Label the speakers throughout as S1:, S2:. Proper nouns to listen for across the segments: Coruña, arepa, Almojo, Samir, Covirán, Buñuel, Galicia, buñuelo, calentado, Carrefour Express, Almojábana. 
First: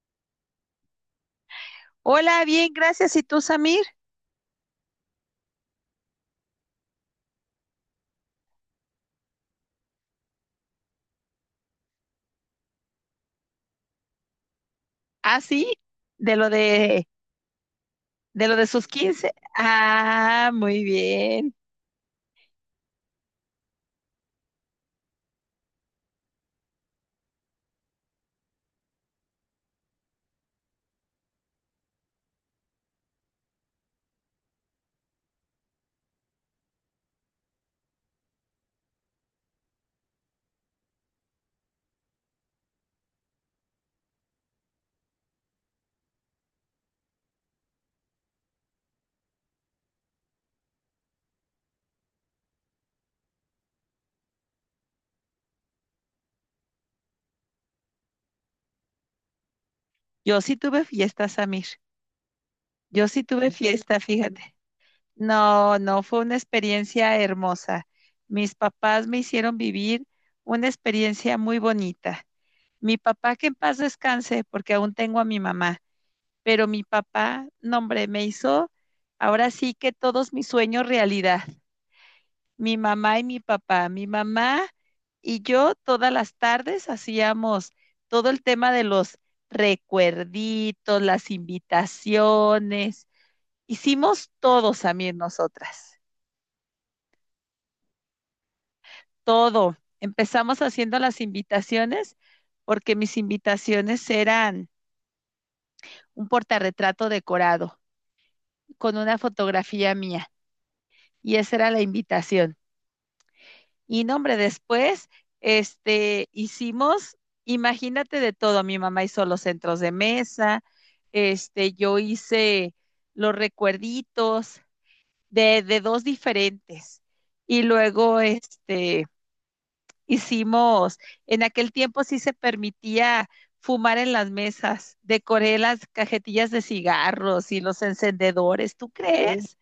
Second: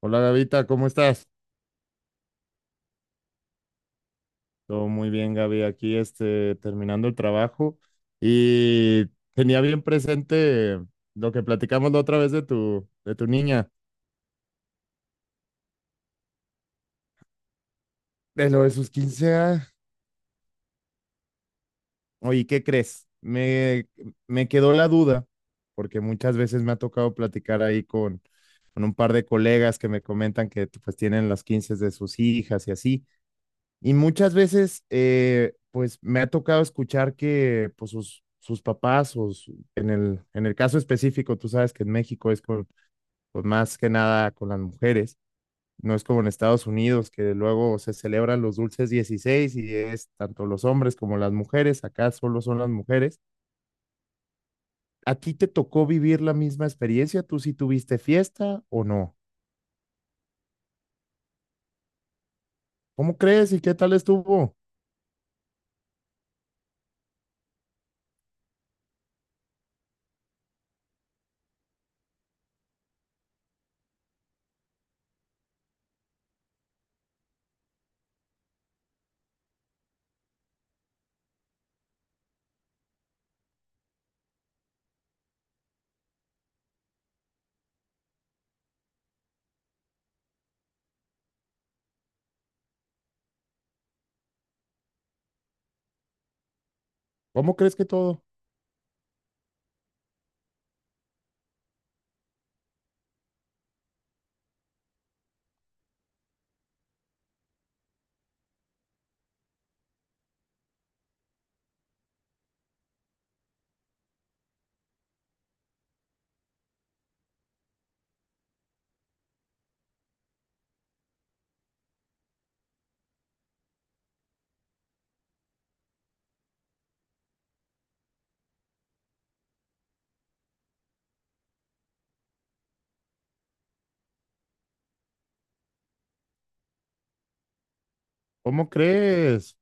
S1: Hola Gavita, ¿cómo estás?
S2: Hola, bien, gracias. ¿Y tú, Samir?
S1: Todo muy bien, Gaby. Aquí terminando el trabajo y tenía bien presente lo que platicamos la otra vez de tu niña,
S2: Ah, sí, de lo de, de
S1: de
S2: lo
S1: lo
S2: de
S1: de
S2: sus
S1: sus
S2: 15.
S1: quince años.
S2: Ah, muy bien.
S1: Oye, ¿qué crees? Me quedó la duda, porque muchas veces me ha tocado platicar ahí con un par de colegas que me comentan que pues tienen las 15 de sus hijas y así. Y muchas veces, pues me ha tocado escuchar que pues, sus papás, en en el caso específico, tú sabes que en México es con, pues, más que nada con las mujeres, no es como en Estados Unidos, que luego se celebran los dulces 16 y es tanto los hombres como las mujeres, acá solo son las mujeres. ¿A ti te tocó vivir la misma experiencia? ¿Tú sí tuviste fiesta o no?
S2: Yo sí tuve fiesta, Samir. Yo
S1: ¿Cómo
S2: sí tuve
S1: crees y qué tal
S2: fiesta, fíjate.
S1: estuvo?
S2: No, no, fue una experiencia hermosa. Mis papás me hicieron vivir una experiencia muy bonita. Mi papá, que en paz descanse, porque aún tengo a mi mamá, pero mi papá, no, hombre, me hizo ahora sí que todos mis sueños realidad. Mi mamá y mi papá. Mi mamá y yo todas las tardes hacíamos todo el tema de los recuerditos, las invitaciones. Hicimos todo, Samir, nosotras,
S1: ¿Cómo crees que todo?
S2: todo. Empezamos haciendo las invitaciones porque mis invitaciones eran un portarretrato decorado con una fotografía mía y esa era la invitación. Y no, hombre, después, hicimos, imagínate de todo, mi mamá hizo los centros de mesa, yo hice los recuerditos de dos diferentes. Y luego, hicimos, en aquel tiempo sí se permitía fumar en las mesas, decoré las cajetillas de cigarros y los
S1: ¿Cómo
S2: encendedores, ¿tú Sí.
S1: crees?
S2: crees?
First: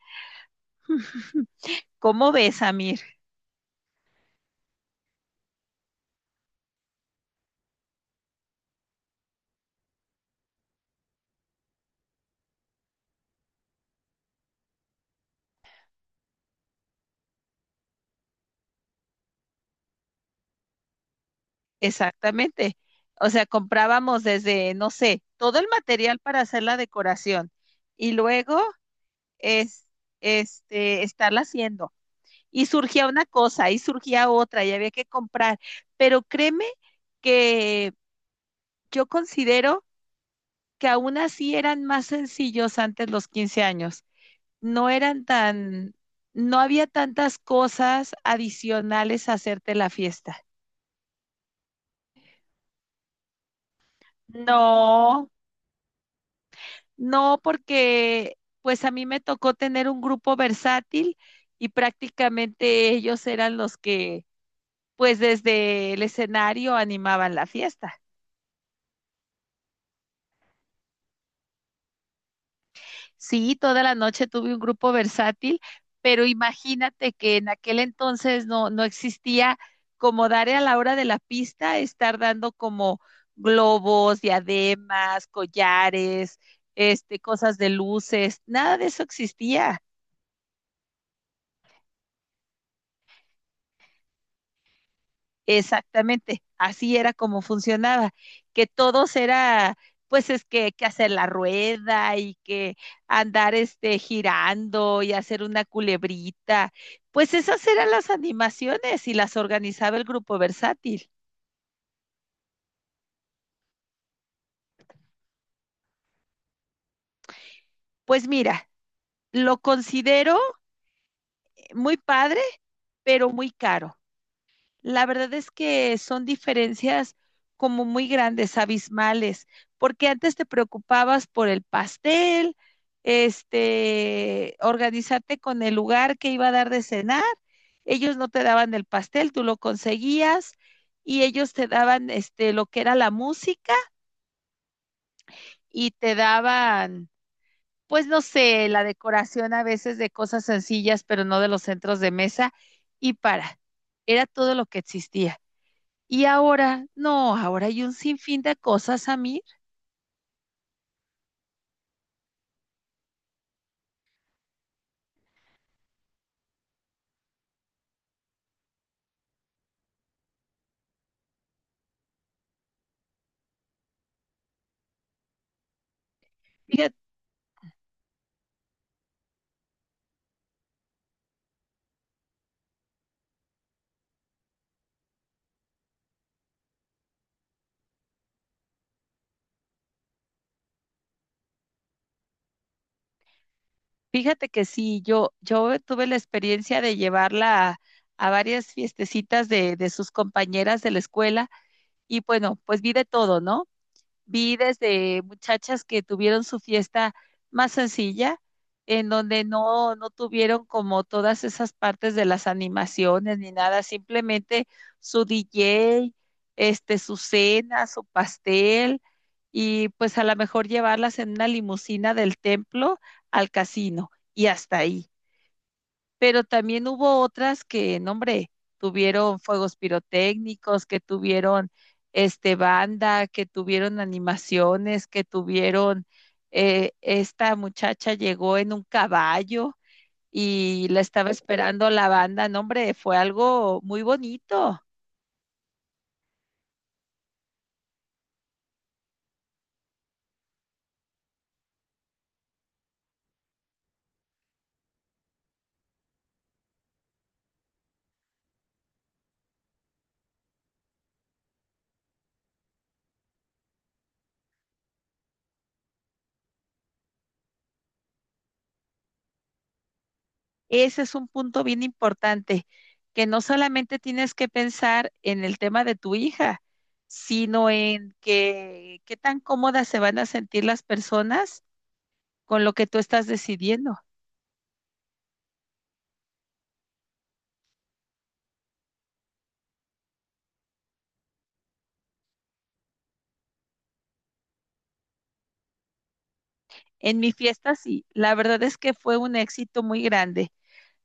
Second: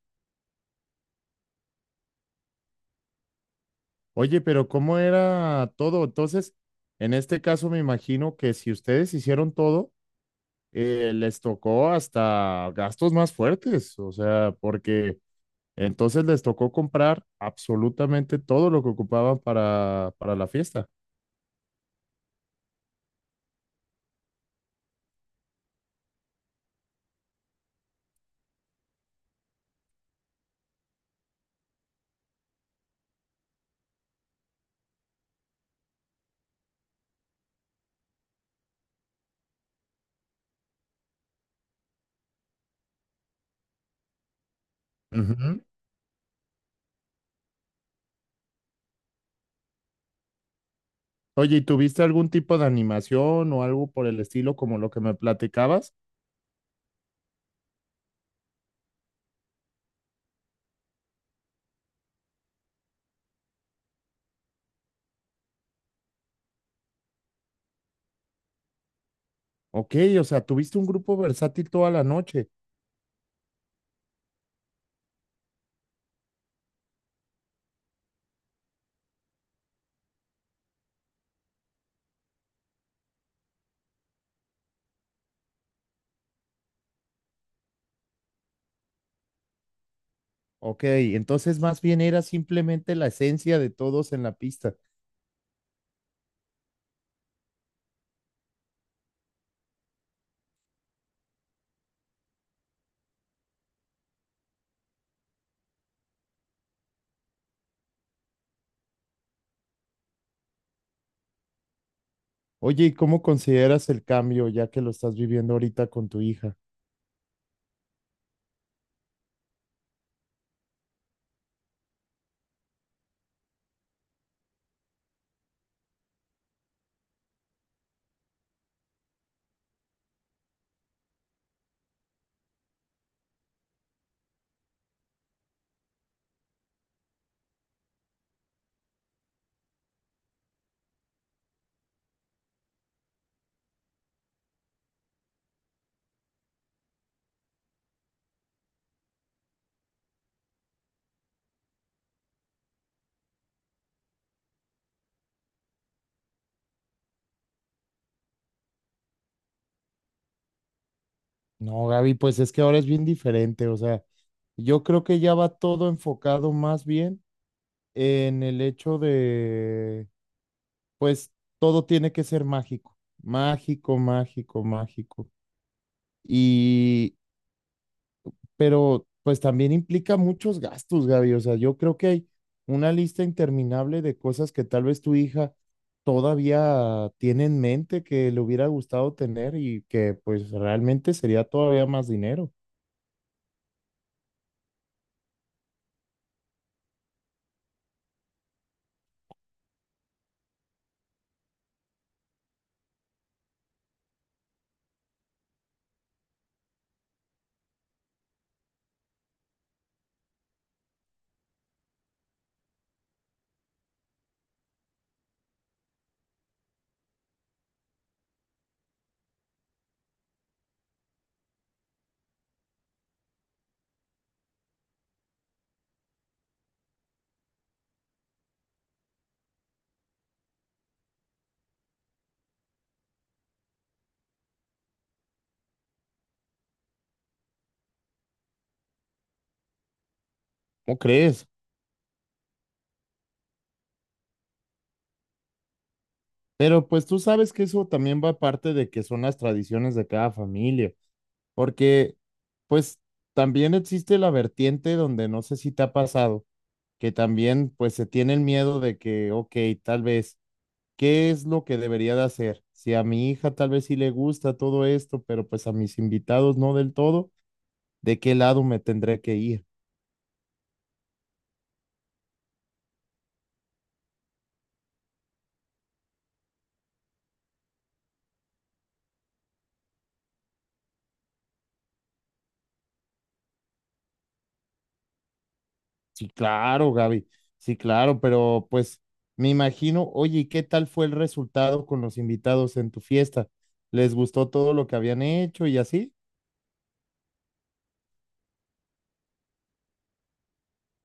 S2: ¿Cómo ves, Amir?
S1: Oye, pero ¿cómo era todo? Entonces, en este caso me imagino que si ustedes hicieron todo, les tocó hasta gastos más fuertes, o sea, porque entonces les tocó comprar absolutamente todo lo que ocupaban para la fiesta.
S2: Exactamente. O sea, comprábamos desde, no sé, todo el material para hacer la decoración y luego es, estarla haciendo. Y surgía una cosa y surgía otra y había que comprar. Pero créeme que yo considero que aún así eran más sencillos antes los 15 años. No eran
S1: Ujú.
S2: tan, no había tantas cosas adicionales a hacerte la fiesta.
S1: Oye, ¿y tuviste algún tipo de animación o algo por el estilo como lo que me
S2: No,
S1: platicabas?
S2: no, porque pues a mí me tocó tener un grupo versátil y prácticamente ellos eran los que pues desde el escenario animaban la fiesta.
S1: Ok, o sea, tuviste un grupo versátil toda la noche.
S2: Sí, toda la noche tuve un grupo versátil, pero imagínate que en aquel entonces no, no existía como dar a la hora de la pista, estar dando como globos, diademas, collares, cosas de luces, nada de eso existía.
S1: Ok, entonces más bien era simplemente la esencia de todos en la pista.
S2: Exactamente, así era como funcionaba, que todos era, pues es que hacer la rueda y que andar girando y hacer una culebrita, pues esas eran las animaciones y las organizaba el grupo versátil.
S1: Oye, ¿y cómo consideras el cambio ya que lo estás viviendo ahorita con tu hija?
S2: Pues mira, lo considero muy padre, pero muy caro. La verdad es que son diferencias como muy grandes, abismales, porque antes te preocupabas por el pastel, organizarte con el lugar que iba a dar de cenar. Ellos no te daban el pastel, tú lo conseguías y ellos te daban lo que era la música y te daban pues no sé, la decoración a veces de cosas sencillas, pero no de los centros de mesa y para. Era todo lo que existía. Y ahora, no, ahora hay un sinfín de cosas, Samir.
S1: No, Gaby, pues es que ahora es bien diferente, o sea, yo creo que ya va todo enfocado más bien en el hecho de, pues todo tiene que ser mágico, mágico, mágico, mágico.
S2: Fíjate,
S1: Y pero pues también implica muchos gastos, Gaby. O sea, yo creo que hay una lista interminable de cosas que tal vez tu hija todavía tiene en mente que le hubiera gustado tener y que pues realmente sería todavía más dinero.
S2: fíjate que sí, yo tuve la experiencia de llevarla a varias fiestecitas de sus compañeras de la escuela y bueno, pues vi de todo, ¿no? Vi desde muchachas que tuvieron su fiesta más sencilla, en donde no, no tuvieron como todas esas partes de las animaciones ni nada, simplemente su DJ, su cena, su pastel, y pues a lo mejor llevarlas en una limusina del templo al casino y hasta ahí pero también hubo otras que, no, hombre, tuvieron fuegos pirotécnicos, que tuvieron banda, que tuvieron animaciones, que tuvieron esta muchacha llegó en un caballo y
S1: ¿Cómo
S2: la estaba
S1: crees?
S2: esperando la banda, no, hombre, fue algo muy bonito.
S1: Pero pues tú sabes que eso también va parte de que son las tradiciones de cada familia, porque pues también existe la vertiente donde no sé si te ha pasado, que también pues se tiene el miedo de que, ok, tal vez ¿qué es lo que debería de hacer? Si a mi hija tal vez sí le gusta todo esto, pero pues a mis invitados no del todo, ¿de qué lado me tendré que ir?
S2: Ese es un punto bien importante, que no solamente tienes que pensar en el tema de tu hija, sino en que, qué tan cómodas se van a sentir las personas con lo que tú estás decidiendo.
S1: Sí, claro, Gaby, sí, claro, pero pues me imagino, oye, ¿y qué tal fue el resultado con los invitados en tu fiesta? ¿Les gustó todo lo que habían hecho y así?
S2: En mi fiesta sí, la verdad es que fue un éxito muy grande.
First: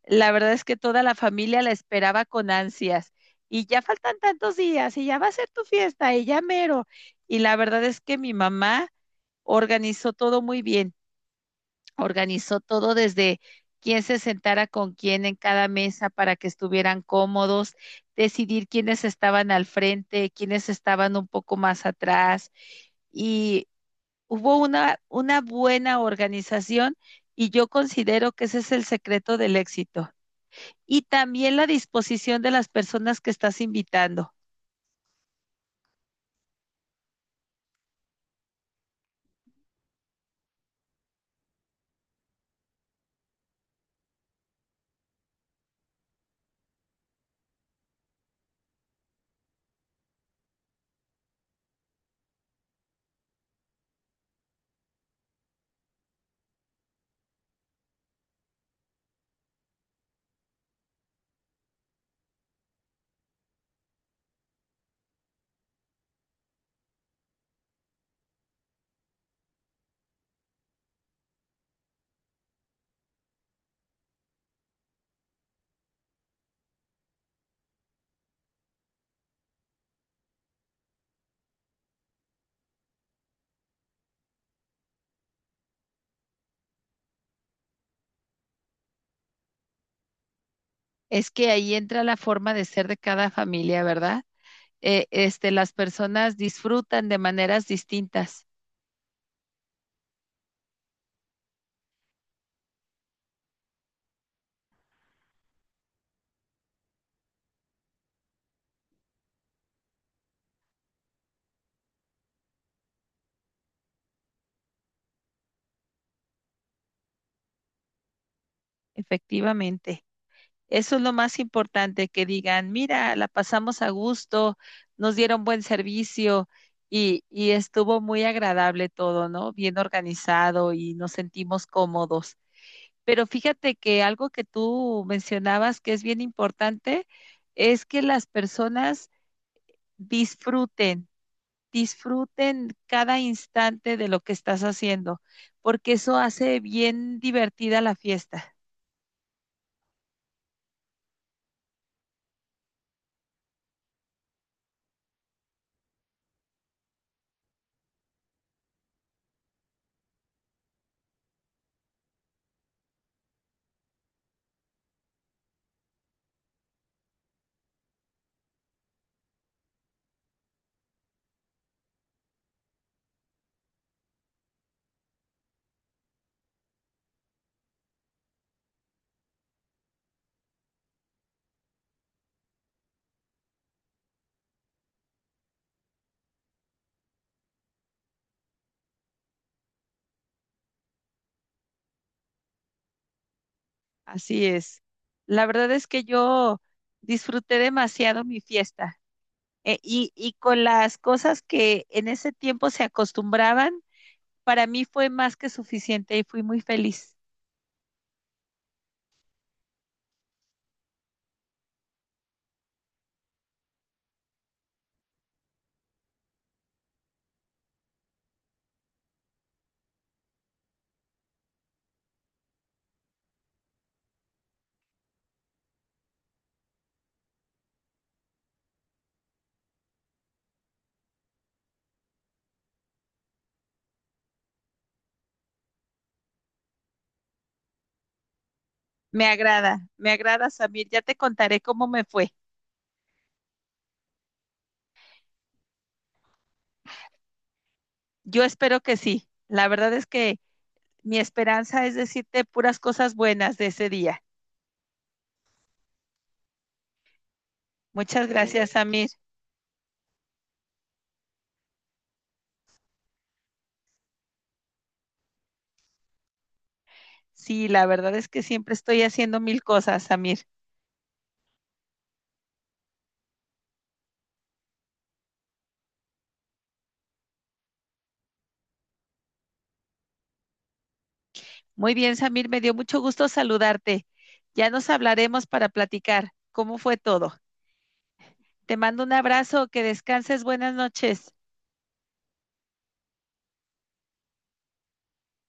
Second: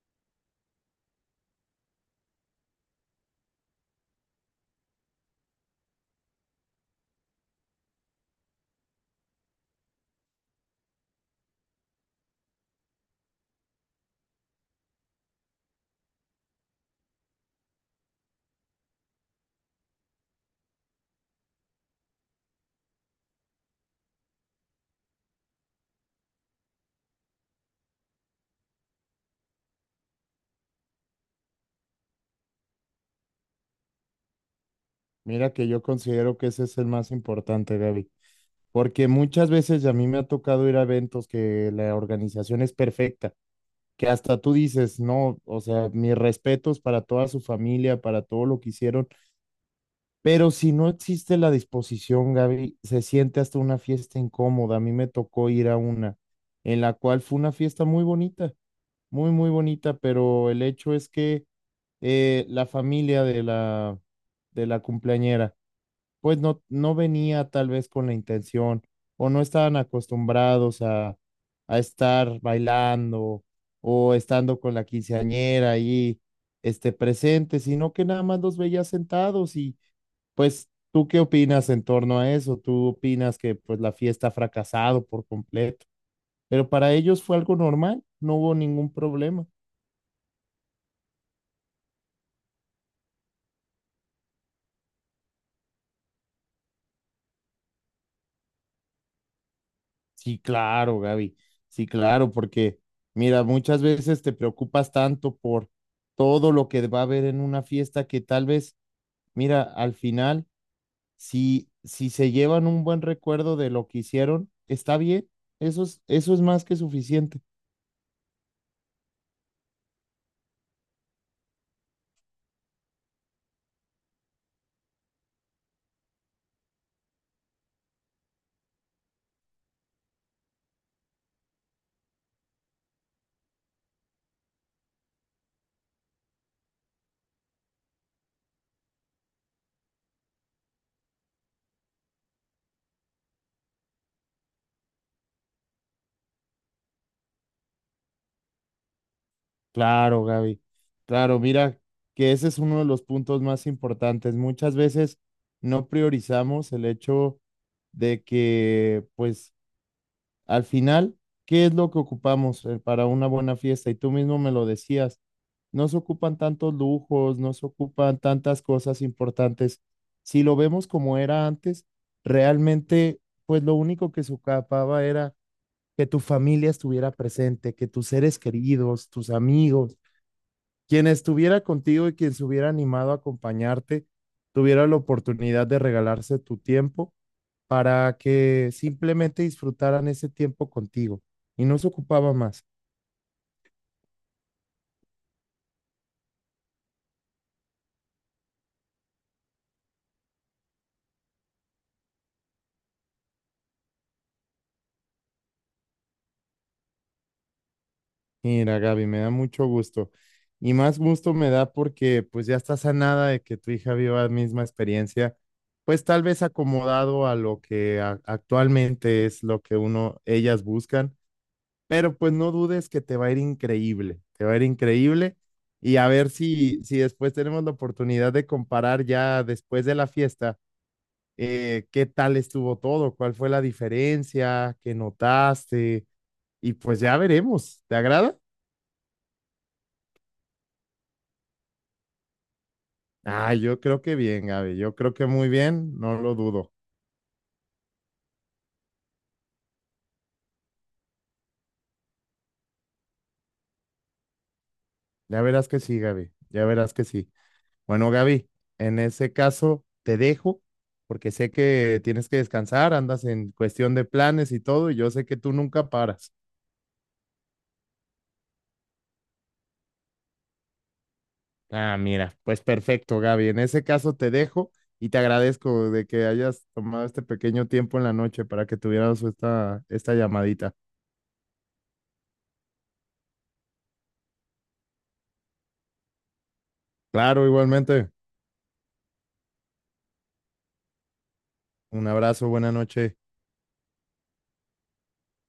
S2: La verdad es que toda la familia la esperaba con ansias. Y ya faltan tantos días y ya va a ser tu fiesta y ya mero. Y la verdad es que mi mamá organizó todo muy bien, organizó todo desde quién se sentara con quién en cada mesa para que estuvieran cómodos, decidir quiénes estaban al frente, quiénes estaban un poco más atrás. Y hubo una buena organización y yo considero que ese es el secreto del éxito. Y también la disposición de las personas que estás invitando.
S1: Mira que yo considero que ese es el más importante, Gaby, porque muchas veces a mí me ha tocado ir a eventos que la organización es perfecta que hasta tú dices, no, o sea, mis respetos para toda su familia, para todo lo que hicieron, pero si no existe la disposición, Gaby, se siente hasta una fiesta incómoda. A mí me tocó ir a una, en la cual fue una fiesta muy bonita, muy, muy bonita, pero el hecho es que la familia de la cumpleañera, pues no, no venía tal vez con la intención o no estaban acostumbrados a estar bailando o estando con la quinceañera ahí presente, sino que nada más los veía sentados y pues ¿tú qué opinas en torno a eso? ¿Tú opinas que pues la fiesta ha fracasado por completo? Pero para ellos fue algo normal, no hubo ningún problema.
S2: Es que ahí entra la forma de ser de cada familia, ¿verdad? Las personas disfrutan de maneras distintas,
S1: Sí, claro, Gaby. Sí, claro, porque mira, muchas veces te preocupas tanto por todo lo que va a haber en una fiesta que tal vez, mira, al final, si se llevan un buen recuerdo de lo que hicieron, está bien. Eso es más que suficiente.
S2: efectivamente. Eso es lo más importante, que digan, mira, la pasamos a gusto, nos dieron buen servicio y estuvo muy agradable todo, ¿no? Bien organizado y nos sentimos cómodos. Pero fíjate que algo que tú mencionabas que es bien importante es que las personas disfruten, disfruten cada instante de lo que estás haciendo, porque eso hace bien divertida la fiesta.
S1: Claro, Gaby. Claro, mira, que ese es uno de los puntos más importantes. Muchas veces no priorizamos el hecho de que, pues, al final, ¿qué es lo que ocupamos para una buena fiesta? Y tú mismo me lo decías, no se ocupan tantos lujos, no se ocupan tantas cosas importantes. Si lo vemos como era antes, realmente, pues lo único que se ocupaba era que tu familia estuviera presente, que tus seres queridos, tus amigos, quien estuviera contigo y quien se hubiera animado a acompañarte, tuviera la oportunidad de regalarse tu tiempo para que simplemente disfrutaran ese tiempo contigo y no se ocupaba más.
S2: Así es. La verdad es que yo disfruté demasiado mi fiesta y con las cosas que en ese tiempo se acostumbraban, para mí fue más que suficiente y fui muy feliz.
S1: Mira, Gaby, me da mucho gusto. Y más gusto me da porque pues ya está sanada de que tu hija viva la misma experiencia, pues tal vez acomodado a lo que actualmente es lo que uno, ellas buscan, pero pues no dudes que te va a ir increíble, te va a ir increíble y a ver si después tenemos la oportunidad de comparar ya después de la fiesta qué tal estuvo todo, cuál fue la diferencia, qué notaste, y pues ya veremos. ¿Te agrada?
S2: Me agrada, Samir. Ya te contaré cómo me fue.
S1: Ah, yo creo que bien, Gaby, yo creo que muy bien, no lo dudo.
S2: Yo espero que sí. La verdad es que mi esperanza es decirte puras cosas buenas de ese día.
S1: Ya verás que sí, Gaby, ya verás que sí. Bueno,
S2: Muchas
S1: Gaby,
S2: gracias,
S1: en
S2: Samir.
S1: ese caso te dejo porque sé que tienes que descansar, andas en cuestión de planes y todo, y yo sé que tú nunca paras.
S2: Sí, la verdad es que siempre estoy haciendo mil cosas, Samir.
S1: Ah, mira, pues perfecto, Gaby. En ese caso te dejo y te agradezco de que hayas tomado este pequeño tiempo en la noche para que tuviéramos esta llamadita.
S2: Muy bien, Samir, me dio mucho gusto saludarte. Ya nos hablaremos para platicar cómo fue todo.
S1: Claro, igualmente.
S2: Te mando un abrazo, que descanses, buenas noches.
S1: Un abrazo, buena noche.